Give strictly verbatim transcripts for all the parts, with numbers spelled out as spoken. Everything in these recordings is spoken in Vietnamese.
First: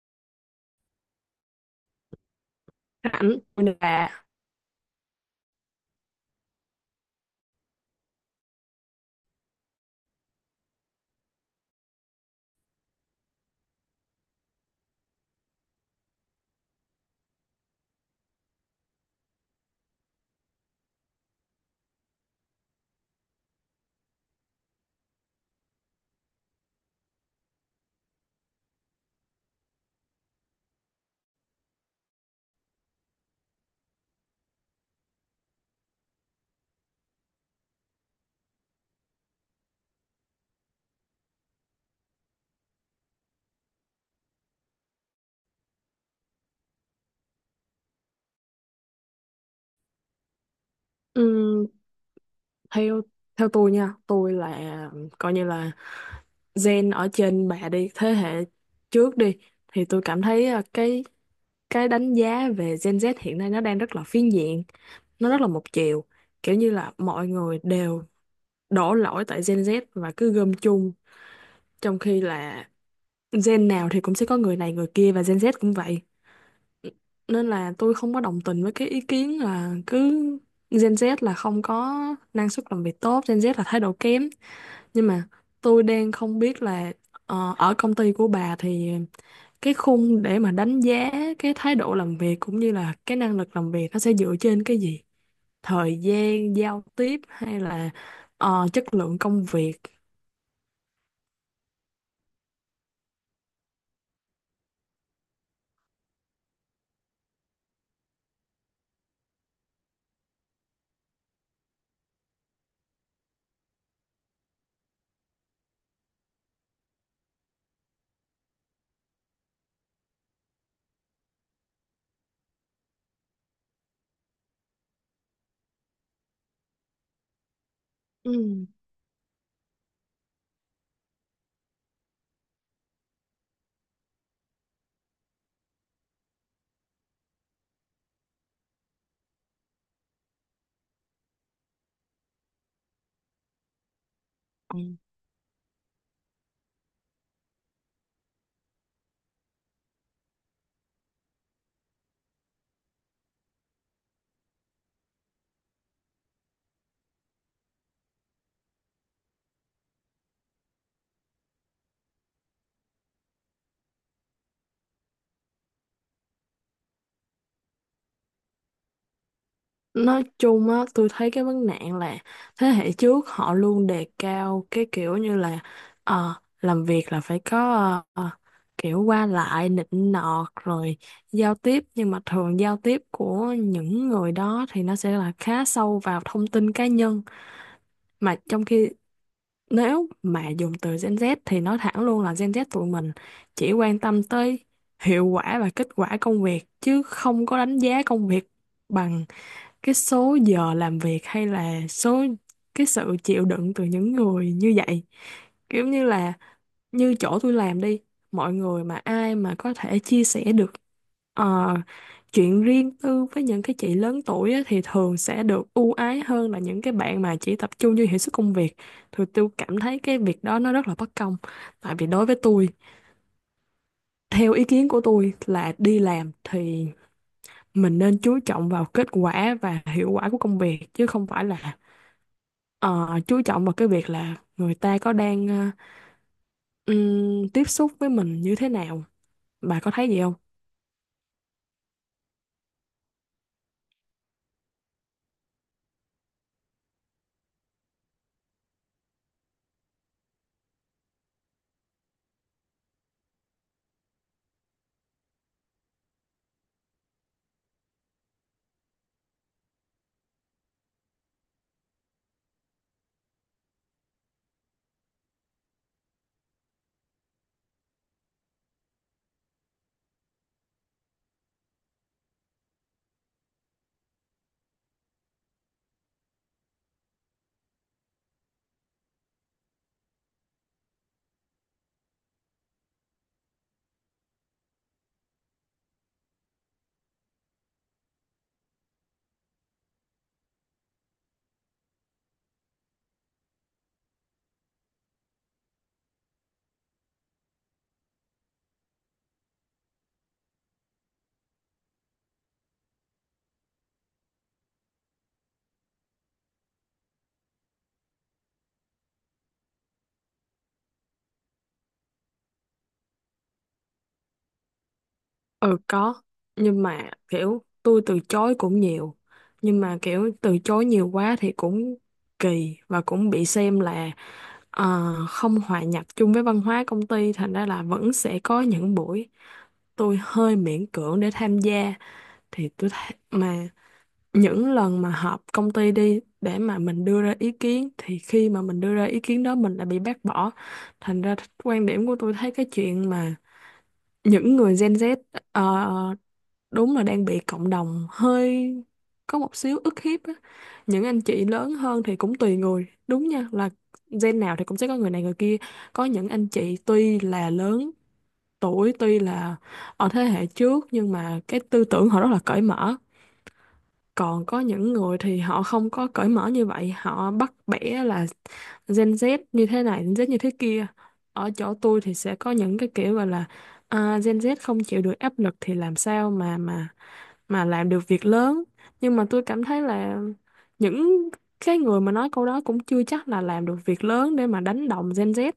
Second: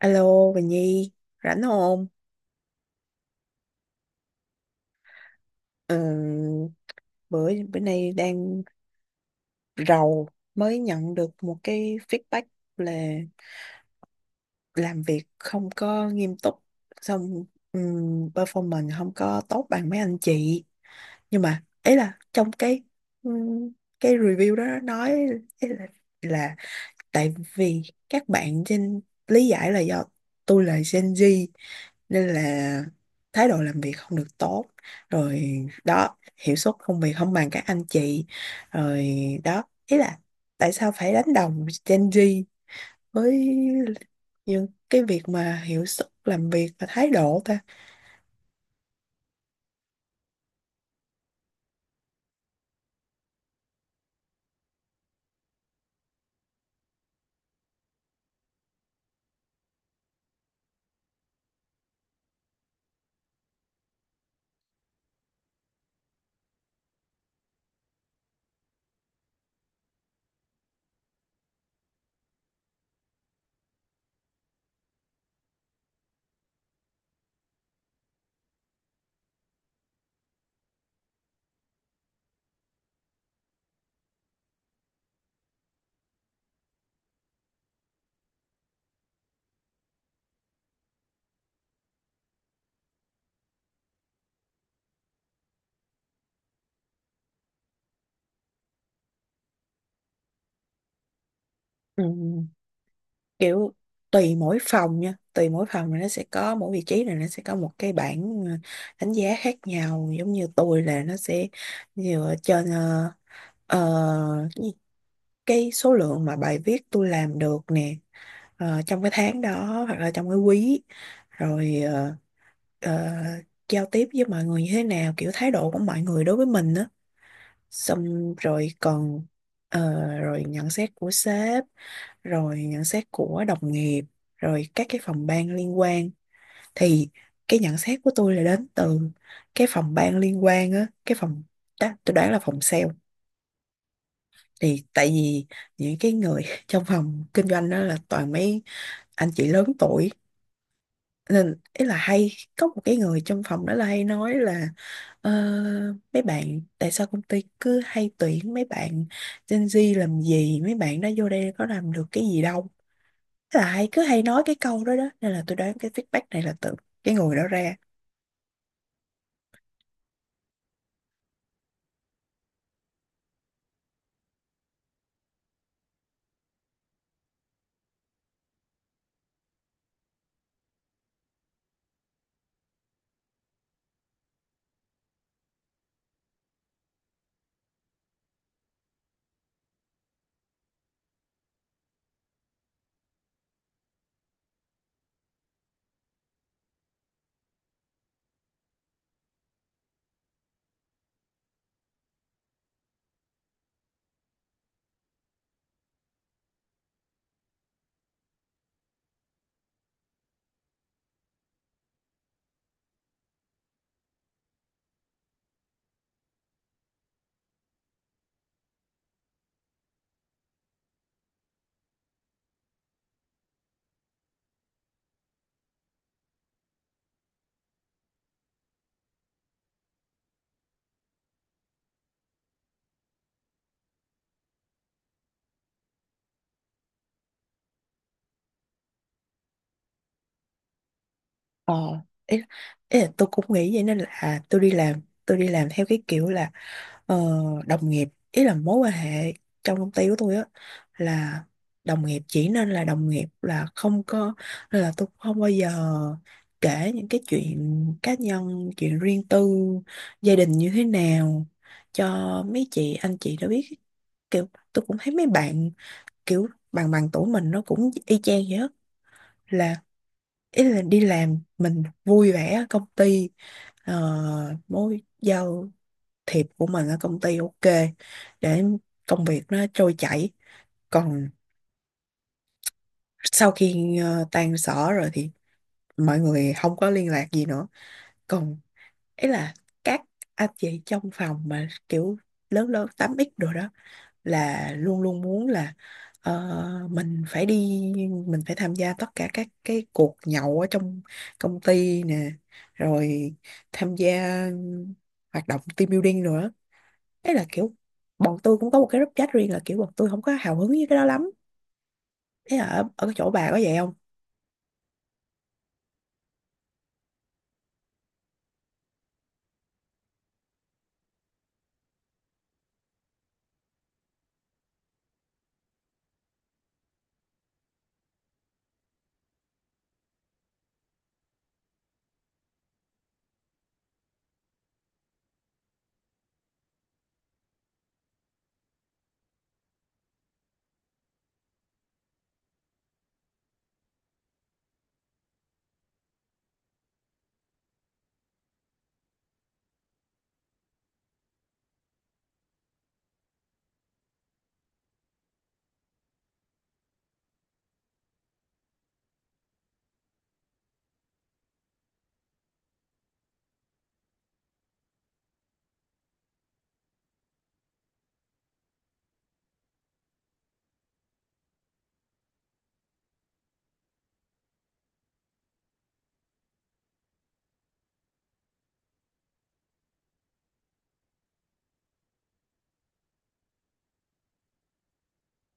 Alo, Bình Nhi, rảnh không? Ảnh là Ừ, bữa bữa nay đang rầu, mới nhận được một cái feedback là làm việc không có nghiêm túc, xong ừm, performance không có tốt bằng mấy anh chị. Nhưng mà ấy là trong cái ừm, cái review đó nói ý là, là tại vì các bạn trên lý giải là do tôi là Gen Z, nên là thái độ làm việc không được tốt, rồi đó hiệu suất công việc không bằng các anh chị, rồi đó ý là tại sao phải đánh đồng Gen Z với những cái việc mà hiệu suất làm việc và thái độ ta. ừm, theo theo tôi nha, tôi là coi như là gen ở trên bà đi, thế hệ trước đi, thì tôi cảm thấy ờ, cái cái đánh giá về Gen Z hiện nay nó đang rất là phiến diện, nó rất là một chiều, kiểu như là mọi người đều đổ lỗi tại Gen Z và cứ gom chung, trong khi là gen nào thì cũng sẽ có người này người kia, và Gen Z cũng vậy. Nên là tôi không có đồng tình với cái ý kiến là cứ Gen Z là không có năng suất làm việc tốt, Gen Z là thái độ kém. Nhưng mà tôi đang không biết là ờ, ở công ty của bà thì cái khung để mà đánh giá cái thái độ làm việc cũng như là cái năng lực làm việc nó sẽ dựa trên cái gì? Thời gian giao tiếp hay là ờ, chất lượng công việc? Ừ, kiểu tùy mỗi phòng nha, tùy mỗi phòng là nó sẽ có mỗi vị trí là nó sẽ có một cái bảng ờ, đánh giá khác nhau, giống như tôi là nó sẽ dựa trên uh, cái số lượng mà bài viết tôi làm được nè, ờ, trong cái tháng đó hoặc là trong cái quý, rồi ờ, ờ, giao tiếp với mọi người như thế nào, kiểu thái độ của mọi người đối với mình á, xong rồi còn ờ, rồi nhận xét của sếp, rồi nhận xét của đồng nghiệp, rồi các cái phòng ban liên quan. Thì cái nhận xét của tôi là đến từ cái phòng ban liên quan á, cái phòng ta- tôi đoán là phòng sale. Ừ. Thì tại vì những cái người trong phòng kinh doanh đó là toàn mấy anh chị lớn tuổi, nên ý là hay có một cái người trong phòng đó là hay nói là "Ờ, mấy bạn tại sao công ty cứ hay tuyển mấy bạn Gen Z làm gì, mấy bạn đó vô đây có làm được cái gì đâu", là hay cứ hay nói cái câu đó đó, nên là tôi đoán cái feedback này là từ cái người đó ra. Nói chung á, tôi thấy cái vấn nạn là thế hệ trước họ luôn đề cao cái kiểu như là ờ, làm việc là phải có ờ, kiểu qua lại nịnh nọt, rồi giao tiếp, nhưng mà thường giao tiếp của những người đó thì nó sẽ là khá sâu vào thông tin cá nhân. Mà trong khi nếu mà dùng từ Gen Z thì nói thẳng luôn là Gen Z tụi mình chỉ quan tâm tới hiệu quả và kết quả công việc, chứ không có đánh giá công việc bằng cái số giờ làm việc hay là số cái sự chịu đựng từ những người như vậy. Kiểu như là như chỗ tôi làm đi, mọi người mà ai mà có thể chia sẻ được ờ, chuyện riêng tư với những cái chị lớn tuổi á, thì thường sẽ được ưu ái hơn là những cái bạn mà chỉ tập trung vô hiệu suất công việc. Thì tôi cảm thấy cái việc đó nó rất là bất công, tại vì đối với tôi, theo ý kiến của tôi là đi làm thì mình nên chú trọng vào kết quả và hiệu quả của công việc, chứ không phải là ờ, chú trọng vào cái việc là người ta có đang ờ, ừm, tiếp xúc với mình như thế nào. Bà có thấy gì không? Ờ, ý, ý là tôi cũng nghĩ vậy, nên là tôi đi làm tôi đi làm theo cái kiểu là, ờ, đồng nghiệp, ý là mối quan hệ trong công ty của tôi á, là đồng nghiệp chỉ nên là đồng nghiệp, là không có, là tôi không bao giờ kể những cái chuyện cá nhân, chuyện riêng tư, gia đình như thế nào cho mấy chị anh chị đã biết. Kiểu tôi cũng thấy mấy bạn kiểu bằng bằng tuổi mình nó cũng y chang vậy á. Là ý là đi làm mình vui vẻ ở công ty, uh, mối giao thiệp của mình ở công ty ok, để công việc nó trôi chảy, còn sau khi ờ, tan sở rồi thì mọi người không có liên lạc gì nữa. Còn ấy là các anh chị trong phòng mà kiểu lớn lớn tám x rồi đó là luôn luôn muốn là, ờ, mình phải đi, mình phải tham gia tất cả các cái cuộc nhậu ở trong công ty nè, rồi tham gia hoạt động team building nữa. Thế là kiểu bọn tôi cũng có một cái group chat riêng, là kiểu bọn tôi không có hào hứng với cái đó lắm. Thế là ở, ở cái chỗ bà có vậy không? Ừ có, nhưng mà kiểu tôi từ chối cũng nhiều. Nhưng mà kiểu từ chối nhiều quá thì cũng kỳ và cũng bị xem là ờ, không hòa nhập chung với văn hóa công ty, thành ra là vẫn sẽ có những buổi tôi hơi miễn cưỡng để tham gia. Thì tôi thấy mà những lần mà họp công ty đi, để mà mình đưa ra ý kiến, thì khi mà mình đưa ra ý kiến đó mình lại bị bác bỏ. Thành ra quan điểm của tôi thấy cái chuyện mà những người Gen Z ờ, đúng là đang bị cộng đồng hơi có một xíu ức hiếp á. Những anh chị lớn hơn thì cũng tùy người đúng nha, là gen nào thì cũng sẽ có người này người kia. Có những anh chị tuy là lớn tuổi, tuy là ở thế hệ trước, nhưng mà cái tư tưởng họ rất là cởi mở. Còn có những người thì họ không có cởi mở như vậy, họ bắt bẻ là Gen Z như thế này, Gen Z như thế kia. Ở chỗ tôi thì sẽ có những cái kiểu gọi là à, Gen Z không chịu được áp lực thì làm sao mà mà mà làm được việc lớn. Nhưng mà tôi cảm thấy là những cái người mà nói câu đó cũng chưa chắc là làm được việc lớn để mà đánh đồng Gen Z.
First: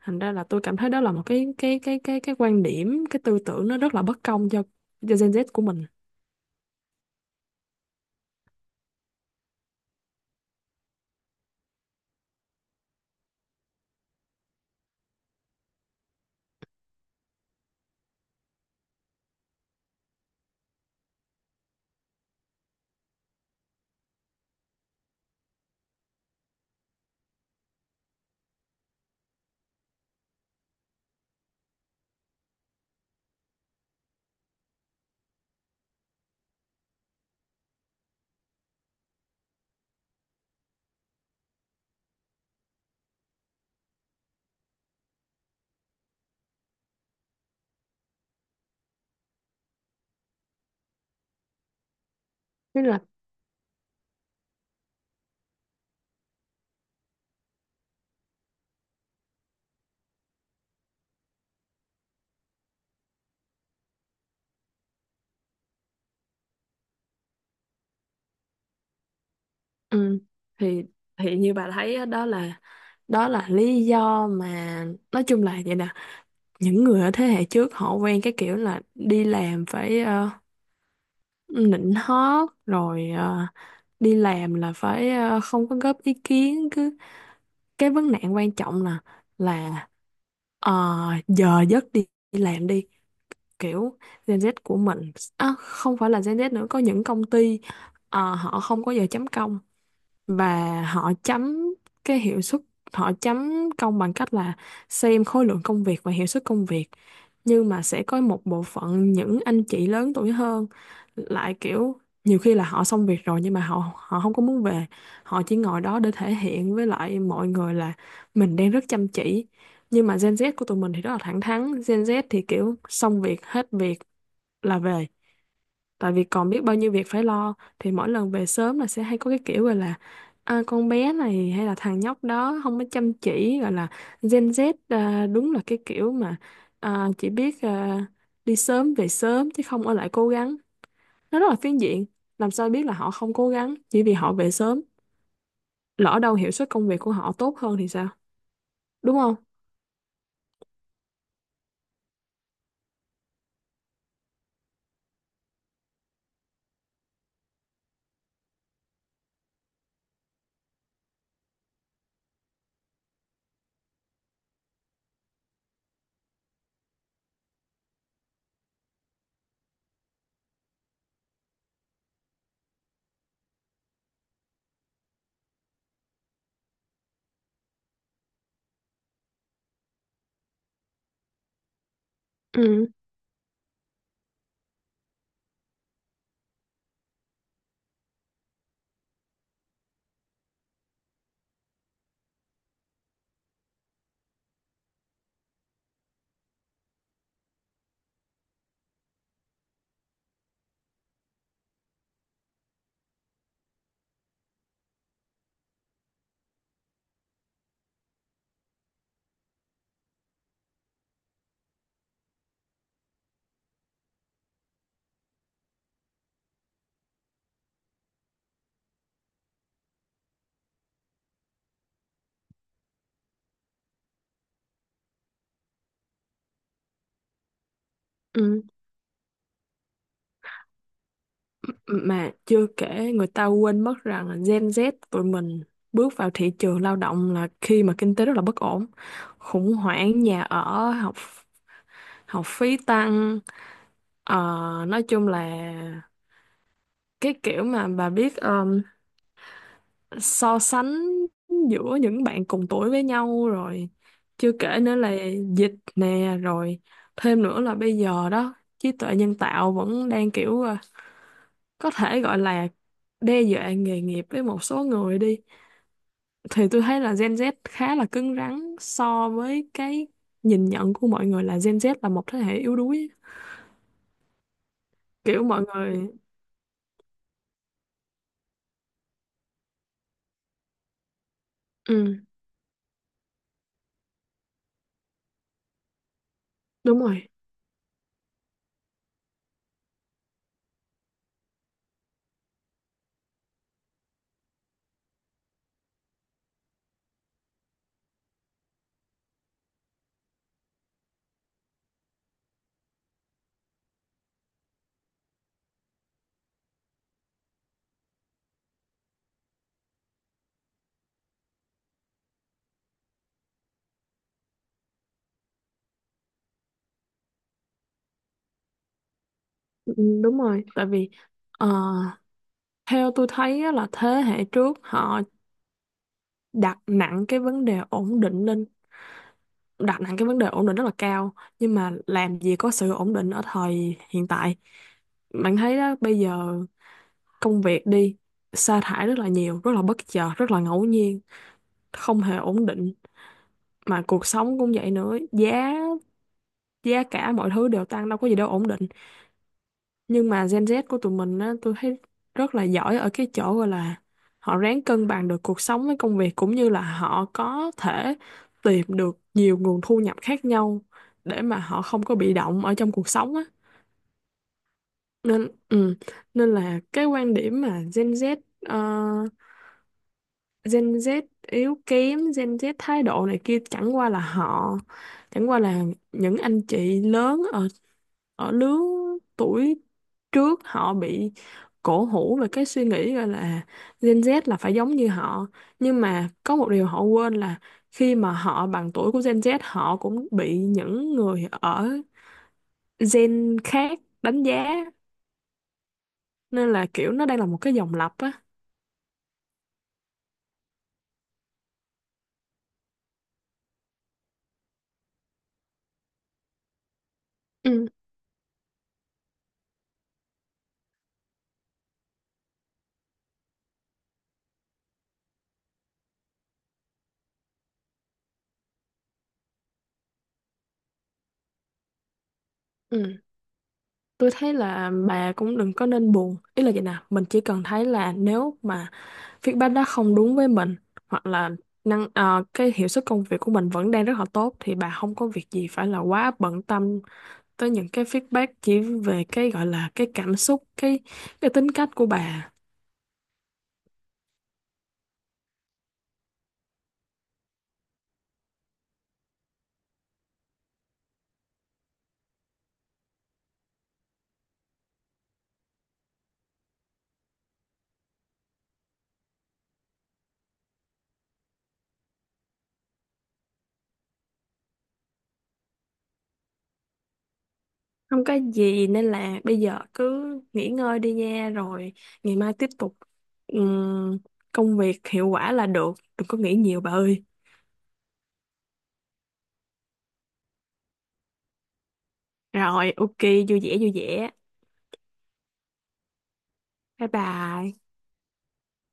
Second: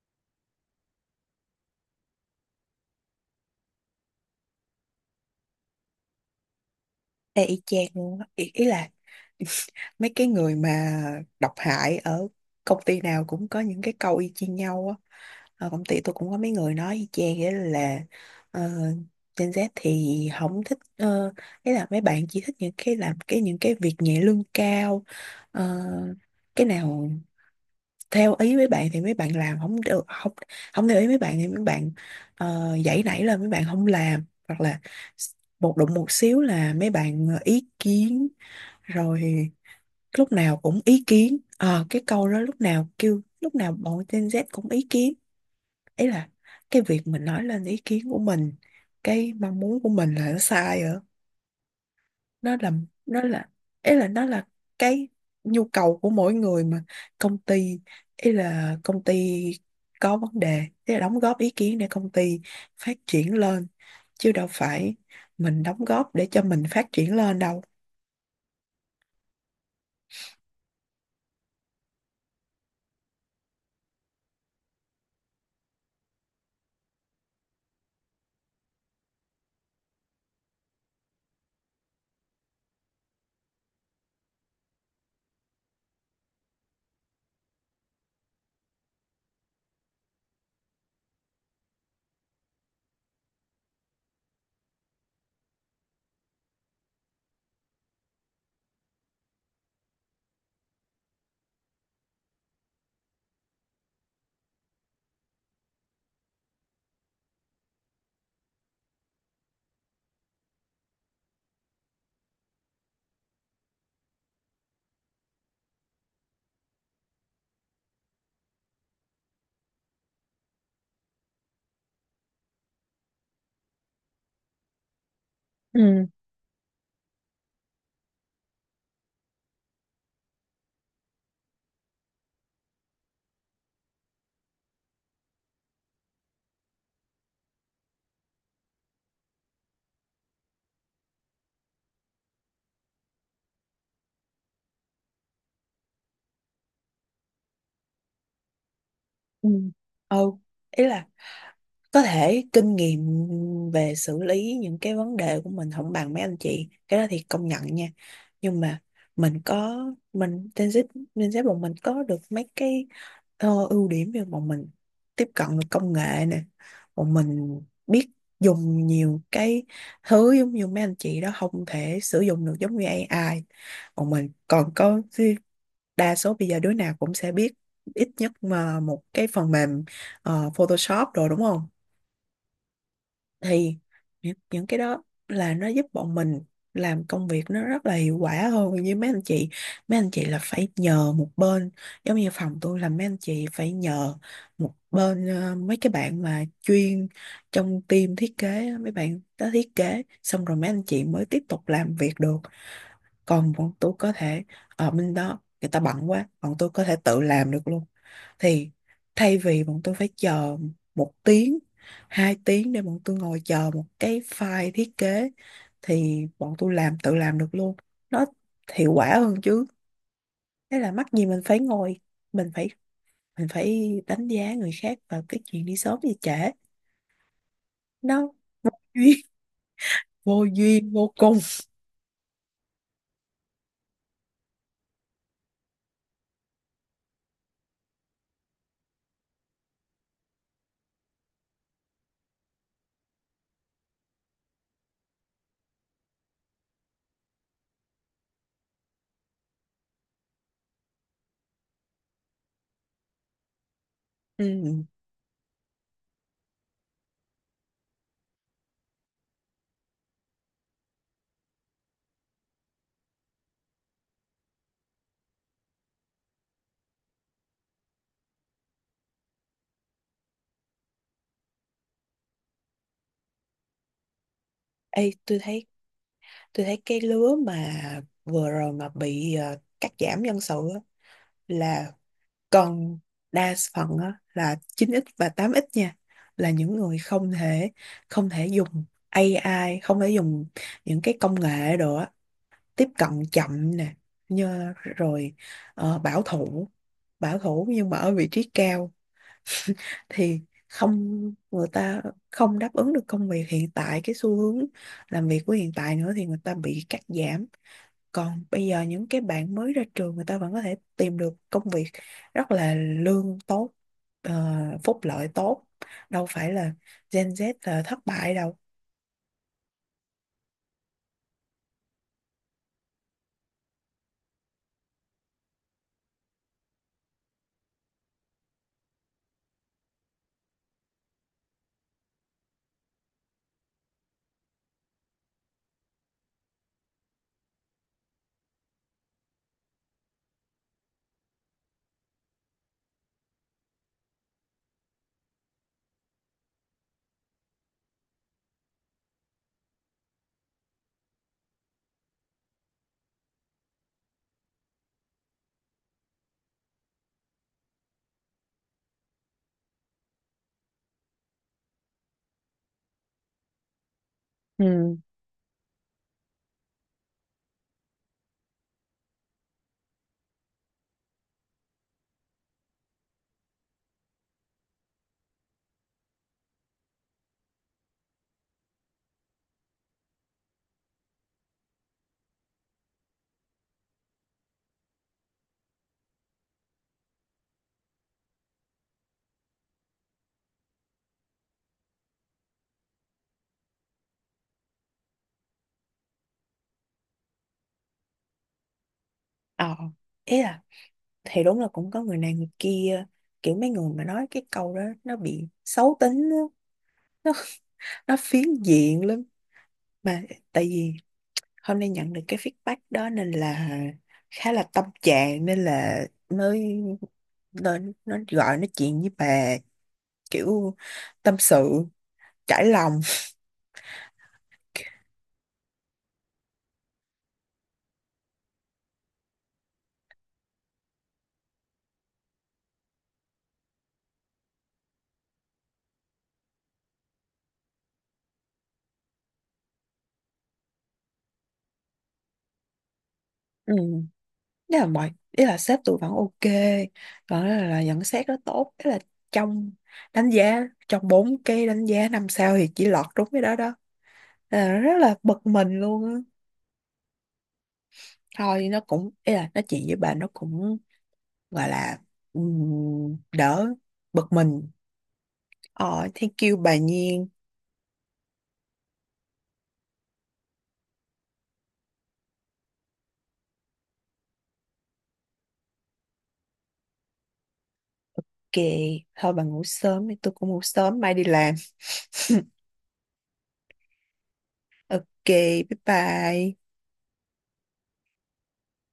Thành ra là tôi cảm thấy đó là một cái cái cái cái cái quan điểm, cái tư tưởng nó rất là bất công cho cho Gen Z của mình. Ê, y chang luôn á. ý, ý là mấy cái người mà độc hại ở công ty nào cũng có những cái câu y chang nhau á. Ở công ty tôi cũng có mấy người nói y chang vậy, là ờ, Gen Z thì không thích, uh, ý là mấy bạn chỉ thích những cái làm cái những cái việc nhẹ lương cao. Ờ, cái nào theo ý mấy bạn thì mấy bạn làm không được, không không theo ý mấy bạn thì mấy bạn, ờ, dãy nảy, là mấy bạn không làm, hoặc là s- một đụng một xíu là mấy bạn ờ, ý kiến, rồi lúc nào cũng ý kiến. Ờ, cái câu đó lúc nào kêu lúc nào bọn Gen Z cũng ý kiến, ấy là cái việc mình nói lên ý kiến của mình, cái mong muốn của mình là nó sai. nó là Nên là. nó là ý là nó là cái nhu cầu của mỗi người mà. Công ty, ý là công ty có vấn đề, ý là đóng góp ý kiến để công ty phát triển lên, chứ đâu phải mình đóng góp để cho mình phát triển lên đâu. Ừ. Thì thì như bà thấy á, đó là đó là lý do mà, nói chung là vậy nè, những người ở thế hệ trước họ quen cái kiểu là đi làm phải ờ, nịnh hót, rồi ờ, đi làm là phải ờ, không có góp ý kiến, cứ cái vấn nạn quan trọng là là ờ, giờ giấc đi, đi làm đi, kiểu Gen Z của mình, à, không phải là Gen Z nữa, có những công ty ờ, họ không có giờ chấm công, và họ chấm cái hiệu suất, họ chấm công bằng cách là xem khối lượng công việc và hiệu suất công việc. Nhưng mà sẽ có một bộ phận những anh chị lớn tuổi hơn lại kiểu nhiều khi là họ xong việc rồi nhưng mà họ họ không có muốn về, họ chỉ ngồi đó để thể hiện với lại mọi người là mình đang rất chăm chỉ. Nhưng mà Gen Z của tụi mình thì rất là thẳng thắn, Gen Z thì kiểu xong việc hết việc là về, ừ tại vì còn biết bao nhiêu việc phải lo. Thì mỗi lần về sớm là sẽ hay có cái kiểu gọi là à, con bé này hay là thằng nhóc đó không có chăm chỉ, gọi là Gen Z à, đúng là cái kiểu mà à, chỉ biết à, đi sớm về sớm chứ không ở lại cố gắng. Nó rất là phiến diện, làm sao biết là họ không cố gắng chỉ vì họ về sớm, lỡ đâu hiệu suất công việc của họ tốt hơn thì sao, đúng không? ừ ừ Ý là có thể kinh nghiệm về xử lý những cái vấn đề của mình không bằng mấy anh chị, cái đó thì công nhận nha. Nhưng mà mình có, mình Gen Z Gen Z bọn mình có được mấy cái ờ, ưu điểm, như bọn mình tiếp cận được công nghệ nè, bọn mình biết dùng nhiều cái thứ giống như mấy anh chị đó không thể sử dụng được, giống như A I. Bọn mình còn có, đa số bây giờ đứa nào cũng sẽ biết ít nhất mà một cái phần mềm ờ, Photoshop rồi đúng không? Ừ. Thì những những cái đó là nó giúp bọn mình làm công việc nó rất là hiệu quả hơn, như mấy anh chị, mấy anh chị là phải nhờ một bên, giống như phòng tôi là mấy anh chị phải nhờ một bên ờ, mấy cái bạn mà chuyên trong team thiết kế á, mấy bạn đó thiết kế xong rồi mấy anh chị mới tiếp tục làm việc được. Còn bọn tôi có thể, ở bên đó người ta bận quá, bọn tôi có thể tự làm được luôn. Thì thay vì bọn tôi phải chờ một tiếng, hai tiếng, để bọn tôi ngồi chờ một cái file thiết kế, thì bọn tôi làm tự làm được luôn, nó hiệu quả hơn chứ. Thế là mắc gì mình phải ngồi, mình phải mình phải đánh giá người khác vào cái chuyện đi sớm gì trễ, nó Ừ. duyên, vô duyên vô cùng. Mà chưa kể người ta quên mất rằng là Gen Z tụi mình bước vào thị trường lao động là khi mà kinh tế rất là bất ổn, khủng hoảng nhà ở, học học phí tăng. Ờ, nói chung là cái kiểu mà bà biết, so sánh giữa những bạn cùng tuổi với nhau rồi, chưa kể Ừ. nữa là dịch nè, rồi thêm nữa là bây giờ đó trí tuệ nhân tạo vẫn đang kiểu ờ, có thể gọi là đe dọa nghề nghiệp với một số người đi. Thì tôi thấy là Gen Z khá là cứng rắn so với cái nhìn nhận của mọi người là Gen Z là một thế hệ yếu đuối. Ê, tôi Kiểu mọi thấy người. tôi thấy cái lứa mà vừa rồi mà bị ờ, cắt giảm nhân sự á, là Ừ, còn đa phần á, là chín x và tám x nha, là những người đúng rồi. không thể không thể dùng ây ai, không thể dùng những cái công nghệ đồ á, tiếp cận chậm nè, như rồi ờ, bảo thủ bảo thủ nhưng mà ở vị trí cao, thì không, người ta không đáp ứng được công việc hiện tại, cái xu hướng làm việc của hiện tại nữa, thì người ta bị cắt giảm. Còn bây giờ những cái bạn mới ra trường người ta vẫn có thể tìm được công việc rất là lương tốt, ờ, phúc lợi tốt, đâu phải là Gen Z là thất bại đâu. Ừ, đúng rồi, tại vì ờ, theo tôi thấy á là thế hệ trước họ đặt nặng cái vấn đề ổn định lên, đặt nặng cái vấn đề ổn định rất là cao. Nhưng mà làm gì có sự ổn định ở thời hiện tại, bạn thấy đó, bây giờ công việc đi, sa thải rất là nhiều, rất là bất chợt, rất là ngẫu nhiên, không hề ổn định. Mà cuộc sống cũng vậy nữa, giá giá cả mọi thứ đều tăng, đâu có gì đâu ổn định. Nhưng mà Gen Z của tụi mình á, tôi thấy rất là giỏi ở cái chỗ gọi là họ ráng cân bằng được cuộc sống với công việc, cũng như là họ có thể tìm được nhiều nguồn thu nhập khác nhau để mà họ không có bị động ở trong cuộc sống á. Ừ. nên ừ, nên là cái quan điểm mà Gen Z ờ, Gen Z yếu kém, Gen Z thái độ này kia, chẳng qua là họ, chẳng qua là những anh chị lớn ở ở lứa tuổi trước họ bị cổ hủ về cái suy nghĩ, gọi là Gen Z là phải giống như họ. Nhưng mà có một điều họ quên là khi mà họ bằng tuổi của Gen Z, họ cũng bị những người ở gen khác đánh giá, nên là kiểu nó đang là một cái dòng lặp á. ờ Ý là thì đúng là cũng có người này người kia, kiểu mấy người mà nói cái câu đó nó bị xấu tính á, nó Ừ. nó phiến diện lắm. Mà tại vì hôm nay nhận được cái feedback đó nên là khá là tâm trạng, nên là mới, nên nó gọi nói chuyện với bà, kiểu tâm sự, trải lòng. Ừ. Tôi thấy là bà cũng đừng có nên buồn. Ý là vậy nè, mình chỉ cần thấy là nếu mà feedback đó không đúng với mình, hoặc là năng ờ, cái hiệu suất công việc của mình vẫn đang rất là tốt, thì bà không có việc gì phải là quá bận tâm tới những cái feedback chỉ về cái gọi là cái cảm xúc, cái cái tính cách của bà. Ừ. Thế là mọi, ý là sếp tôi vẫn ok, còn là, là nhận xét đó tốt. Thế là trong đánh giá, trong bốn cái đánh giá năm sao thì chỉ lọt đúng cái đó đó. Thế là rất là bực mình luôn á. Thôi nó cũng, ý là nói chuyện với bà nó cũng gọi là, ừm, đỡ bực mình. Ờ, thank you bà Nhiên. Không có gì, nên là bây giờ cứ nghỉ ngơi đi nha, rồi ngày mai tiếp tục ừm, công việc hiệu quả là được. Đừng có nghĩ nhiều bà ơi. Kì thôi, bà ngủ sớm đi, tôi cũng ngủ sớm mai đi làm. Rồi, ok, vui vẻ vui vẻ. Ok, bye bye. Bye bye.